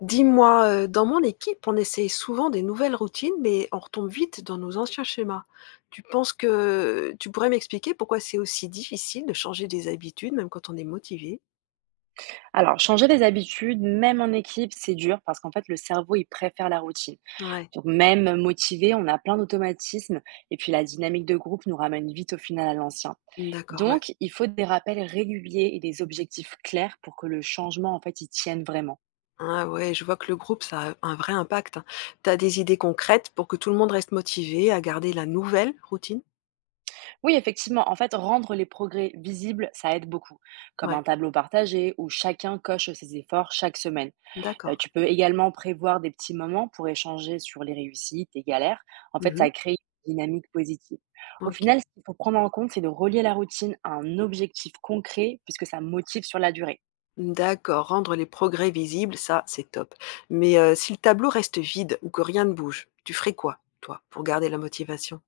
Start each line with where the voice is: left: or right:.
left: Dis-moi, dans mon équipe, on essaye souvent des nouvelles routines, mais on retombe vite dans nos anciens schémas. Tu penses que tu pourrais m'expliquer pourquoi c'est aussi difficile de changer des habitudes, même quand on est motivé?
right: Alors, changer les habitudes, même en équipe, c'est dur parce qu'en fait, le cerveau, il préfère la routine.
left: Ouais,
right: Donc, même motivé, on a plein d'automatismes et puis la dynamique de groupe nous ramène vite au final à l'ancien.
left: d'accord, ouais.
right: Donc, il faut des rappels réguliers et des objectifs clairs pour que le changement, en fait, il tienne vraiment.
left: Ah ouais, je vois que le groupe, ça a un vrai impact, hein. Tu as des idées concrètes pour que tout le monde reste motivé à garder la nouvelle routine?
right: Oui, effectivement, en fait, rendre les progrès visibles, ça aide beaucoup, comme
left: Ouais,
right: un tableau partagé où chacun coche ses efforts chaque semaine.
left: d'accord.
right: Tu peux également prévoir des petits moments pour échanger sur les réussites, les galères. En fait,
left: Mmh.
right: ça crée une dynamique positive. Au
left: OK.
right: final, ce qu'il faut prendre en compte, c'est de relier la routine à un objectif concret puisque ça motive sur la durée.
left: D'accord, rendre les progrès visibles, ça, c'est top. Mais si le tableau reste vide ou que rien ne bouge, tu ferais quoi, toi, pour garder la motivation?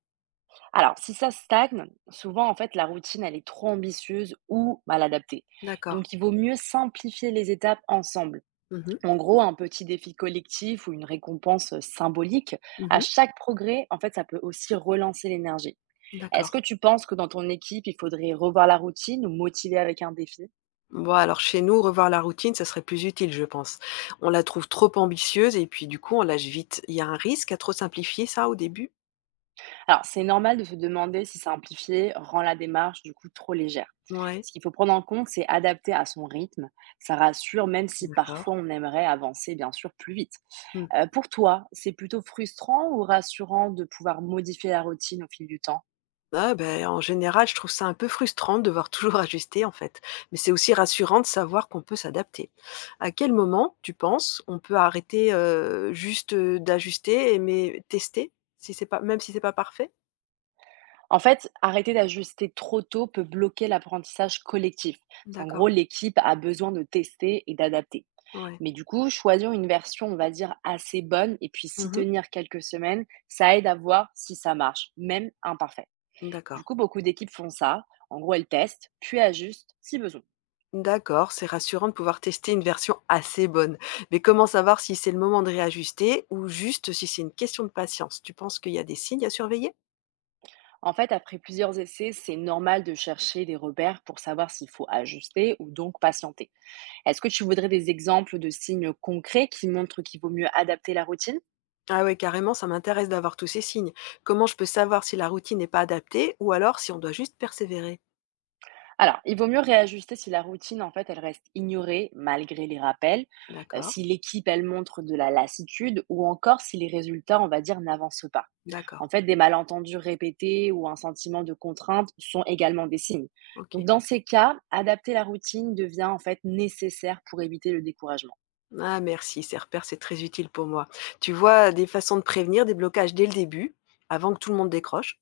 right: Alors si ça stagne, souvent, en fait, la routine, elle est trop ambitieuse ou mal adaptée.
left: D'accord.
right: Donc il vaut mieux simplifier les étapes ensemble.
left: Mmh mh.
right: En gros, un petit défi collectif ou une récompense, symbolique. À
left: Mmh.
right: chaque progrès, en fait, ça peut aussi relancer l'énergie. Est-ce que
left: D'accord.
right: tu penses que dans ton équipe, il faudrait revoir la routine ou motiver avec un défi?
left: Bon, alors chez nous, revoir la routine, ça serait plus utile, je pense. On la trouve trop ambitieuse et puis du coup, on lâche vite. Il y a un risque à trop simplifier ça, au début?
right: Alors, c'est normal de se demander si simplifier rend la démarche du coup trop légère.
left: Ouais,
right: Ce qu'il faut prendre en compte, c'est adapter à son rythme. Ça rassure, même si
left: d'accord.
right: parfois on aimerait avancer bien sûr plus vite.
left: Mmh.
right: Pour toi, c'est plutôt frustrant ou rassurant de pouvoir modifier la routine au fil du temps?
left: Ah beh, en général, je trouve ça un peu frustrant de devoir toujours ajuster en fait, mais c'est aussi rassurant de savoir qu'on peut s'adapter. À quel moment, tu penses, on peut arrêter, juste, d'ajuster et mais tester? Si c'est pas Même si c'est pas parfait?
right: En fait, arrêter d'ajuster trop tôt peut bloquer l'apprentissage collectif. En gros,
left: D'accord,
right: l'équipe a besoin de tester et d'adapter.
left: ouais.
right: Mais du coup, choisir une version, on va dire, assez bonne et puis s'y
left: Mmh.
right: tenir quelques semaines, ça aide à voir si ça marche, même imparfait.
left: D'accord.
right: Du coup, beaucoup d'équipes font ça. En gros, elles testent, puis ajustent si besoin.
left: D'accord, c'est rassurant de pouvoir tester une version assez bonne, mais comment savoir si c'est le moment de réajuster ou juste si c'est une question de patience? Tu penses qu'il y a des signes à surveiller?
right: En fait, après plusieurs essais, c'est normal de chercher des repères pour savoir s'il faut ajuster ou donc patienter. Est-ce que tu voudrais des exemples de signes concrets qui montrent qu'il vaut mieux adapter la routine?
left: Ah ouais, carrément, ça m'intéresse d'avoir tous ces signes. Comment je peux savoir si la routine n'est pas adaptée ou alors si on doit juste persévérer?
right: Alors, il vaut mieux réajuster si la routine, en fait, elle reste ignorée malgré les rappels,
left: D'accord,
right: si l'équipe, elle montre de la lassitude ou encore si les résultats, on va dire, n'avancent pas.
left: d'accord,
right: En fait, des malentendus répétés ou un sentiment de contrainte sont également des signes. Donc,
left: ok.
right: dans ces cas, adapter la routine devient, en fait, nécessaire pour éviter le découragement.
left: Ah merci, ces repères, c'est très utile pour moi. Tu vois des façons de prévenir des blocages dès le début, avant que tout le monde décroche?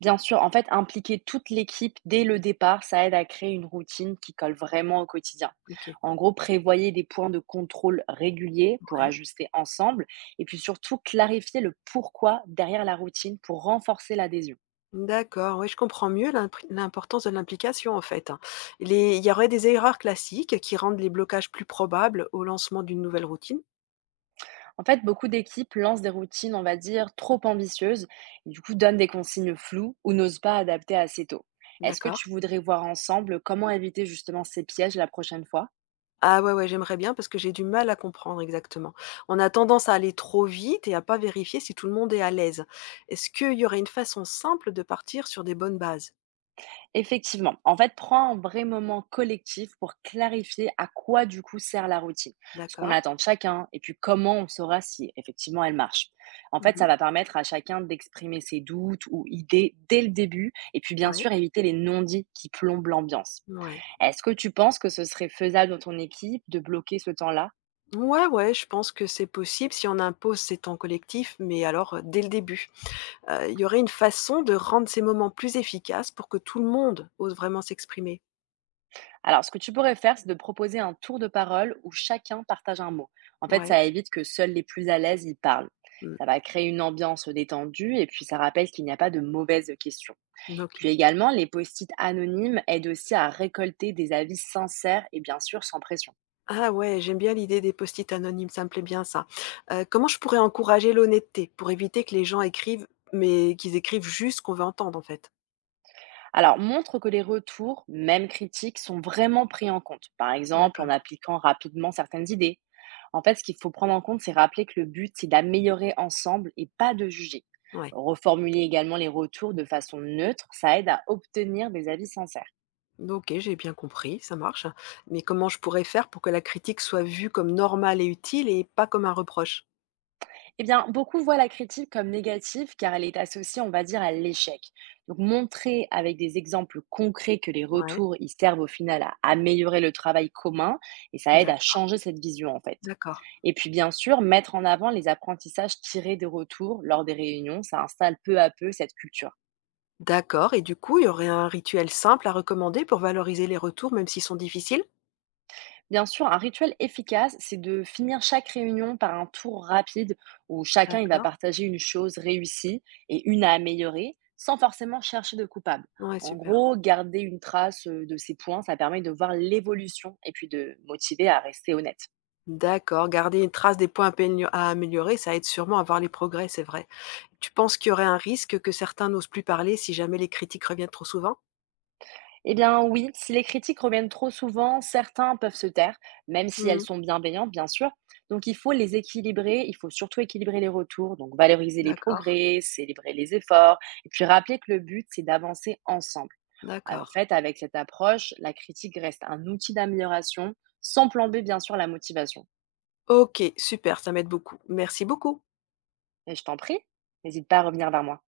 right: Bien sûr, en fait, impliquer toute l'équipe dès le départ, ça aide à créer une routine qui colle vraiment au quotidien.
left: Ok,
right: En gros, prévoyez des points de contrôle réguliers pour
left: ouais.
right: ajuster ensemble et puis surtout clarifier le pourquoi derrière la routine pour renforcer l'adhésion.
left: D'accord, oui, je comprends mieux l'importance de l'implication, en fait, hein. Les Il y aurait des erreurs classiques qui rendent les blocages plus probables au lancement d'une nouvelle routine?
right: En fait, beaucoup d'équipes lancent des routines, on va dire, trop ambitieuses et du coup donnent des consignes floues ou n'osent pas adapter assez tôt. Est-ce que tu
left: D'accord.
right: voudrais voir ensemble comment éviter justement ces pièges la prochaine fois?
left: Ah ouais, ouais, j'aimerais bien parce que j'ai du mal à comprendre exactement. On a tendance à aller trop vite et à pas vérifier si tout le monde est à l'aise. Est-ce qu'il y aurait une façon simple de partir sur des bonnes bases?
right: Effectivement. En fait, prends un vrai moment collectif pour clarifier à quoi du coup sert la routine, ce qu'on
left: D'accord.
right: attend de chacun et puis comment on saura si effectivement elle marche. En fait, ça
left: Mmh.
right: va permettre à chacun d'exprimer ses doutes ou idées dès le début et puis bien
left: Ouais,
right: sûr éviter les non-dits qui plombent l'ambiance.
left: ouais.
right: Est-ce que tu penses que ce serait faisable dans ton équipe de bloquer ce temps-là?
left: Ouais, ouais, je pense que c'est possible si on impose ces temps collectifs, mais alors, dès le début. Il y aurait une façon de rendre ces moments plus efficaces pour que tout le monde ose vraiment s'exprimer.
right: Alors, ce que tu pourrais faire, c'est de proposer un tour de parole où chacun partage un mot. En fait,
left: Ouais.
right: ça évite que seuls les plus à l'aise y parlent.
left: Mmh.
right: Ça va créer une ambiance détendue et puis ça rappelle qu'il n'y a pas de mauvaises questions.
left: OK.
right: Puis également, les post-it anonymes aident aussi à récolter des avis sincères et bien sûr sans pression.
left: Ah ouais, j'aime bien l'idée des post-it anonymes, ça me plaît bien ça. Comment je pourrais encourager l'honnêteté pour éviter que les gens écrivent, mais qu'ils écrivent juste ce qu'on veut entendre en fait?
right: Alors, montre que les retours, même critiques, sont vraiment pris en compte. Par exemple, en
left: D'accord,
right: appliquant rapidement certaines idées. En fait, ce qu'il faut prendre en compte, c'est rappeler que le but, c'est d'améliorer ensemble et pas de juger.
left: ouais.
right: Reformuler également les retours de façon neutre, ça aide à obtenir des avis sincères.
left: OK, j'ai bien compris, ça marche. Mais comment je pourrais faire pour que la critique soit vue comme normale et utile et pas comme un reproche?
right: Eh bien, beaucoup voient la critique comme négative car elle est associée, on va dire, à l'échec. Donc, montrer avec des exemples concrets que les
left: Ouais,
right: retours, ils servent au final à améliorer le travail commun et ça aide à
left: d'accord,
right: changer cette vision, en fait.
left: d'accord.
right: Et puis, bien sûr, mettre en avant les apprentissages tirés des retours lors des réunions, ça installe peu à peu cette culture.
left: D'accord et du coup, il y aurait un rituel simple à recommander pour valoriser les retours, même s'ils sont difficiles?
right: Bien sûr, un rituel efficace, c'est de finir chaque réunion par un tour rapide où chacun il va
left: D'accord.
right: partager une chose réussie et une à améliorer sans forcément chercher de coupable.
left: Ouais,
right: En
left: super.
right: gros, garder une trace de ces points, ça permet de voir l'évolution et puis de motiver à rester honnête.
left: D'accord, garder une trace des points à améliorer, ça aide sûrement à voir les progrès, c'est vrai. Tu penses qu'il y aurait un risque que certains n'osent plus parler si jamais les critiques reviennent trop souvent?
right: Eh bien oui, si les critiques reviennent trop souvent, certains peuvent se taire, même si elles
left: Mhm.
right: sont bienveillantes, bien sûr. Donc il faut les équilibrer, il faut surtout équilibrer les retours, donc valoriser les
left: D'accord,
right: progrès, célébrer les efforts, et puis rappeler que le but, c'est d'avancer ensemble. Ah, en
left: d'accord.
right: fait, avec cette approche, la critique reste un outil d'amélioration, sans plomber bien sûr la motivation.
left: Ok, super, ça m'aide beaucoup. Merci beaucoup.
right: Et je t'en prie, n'hésite pas à revenir vers moi.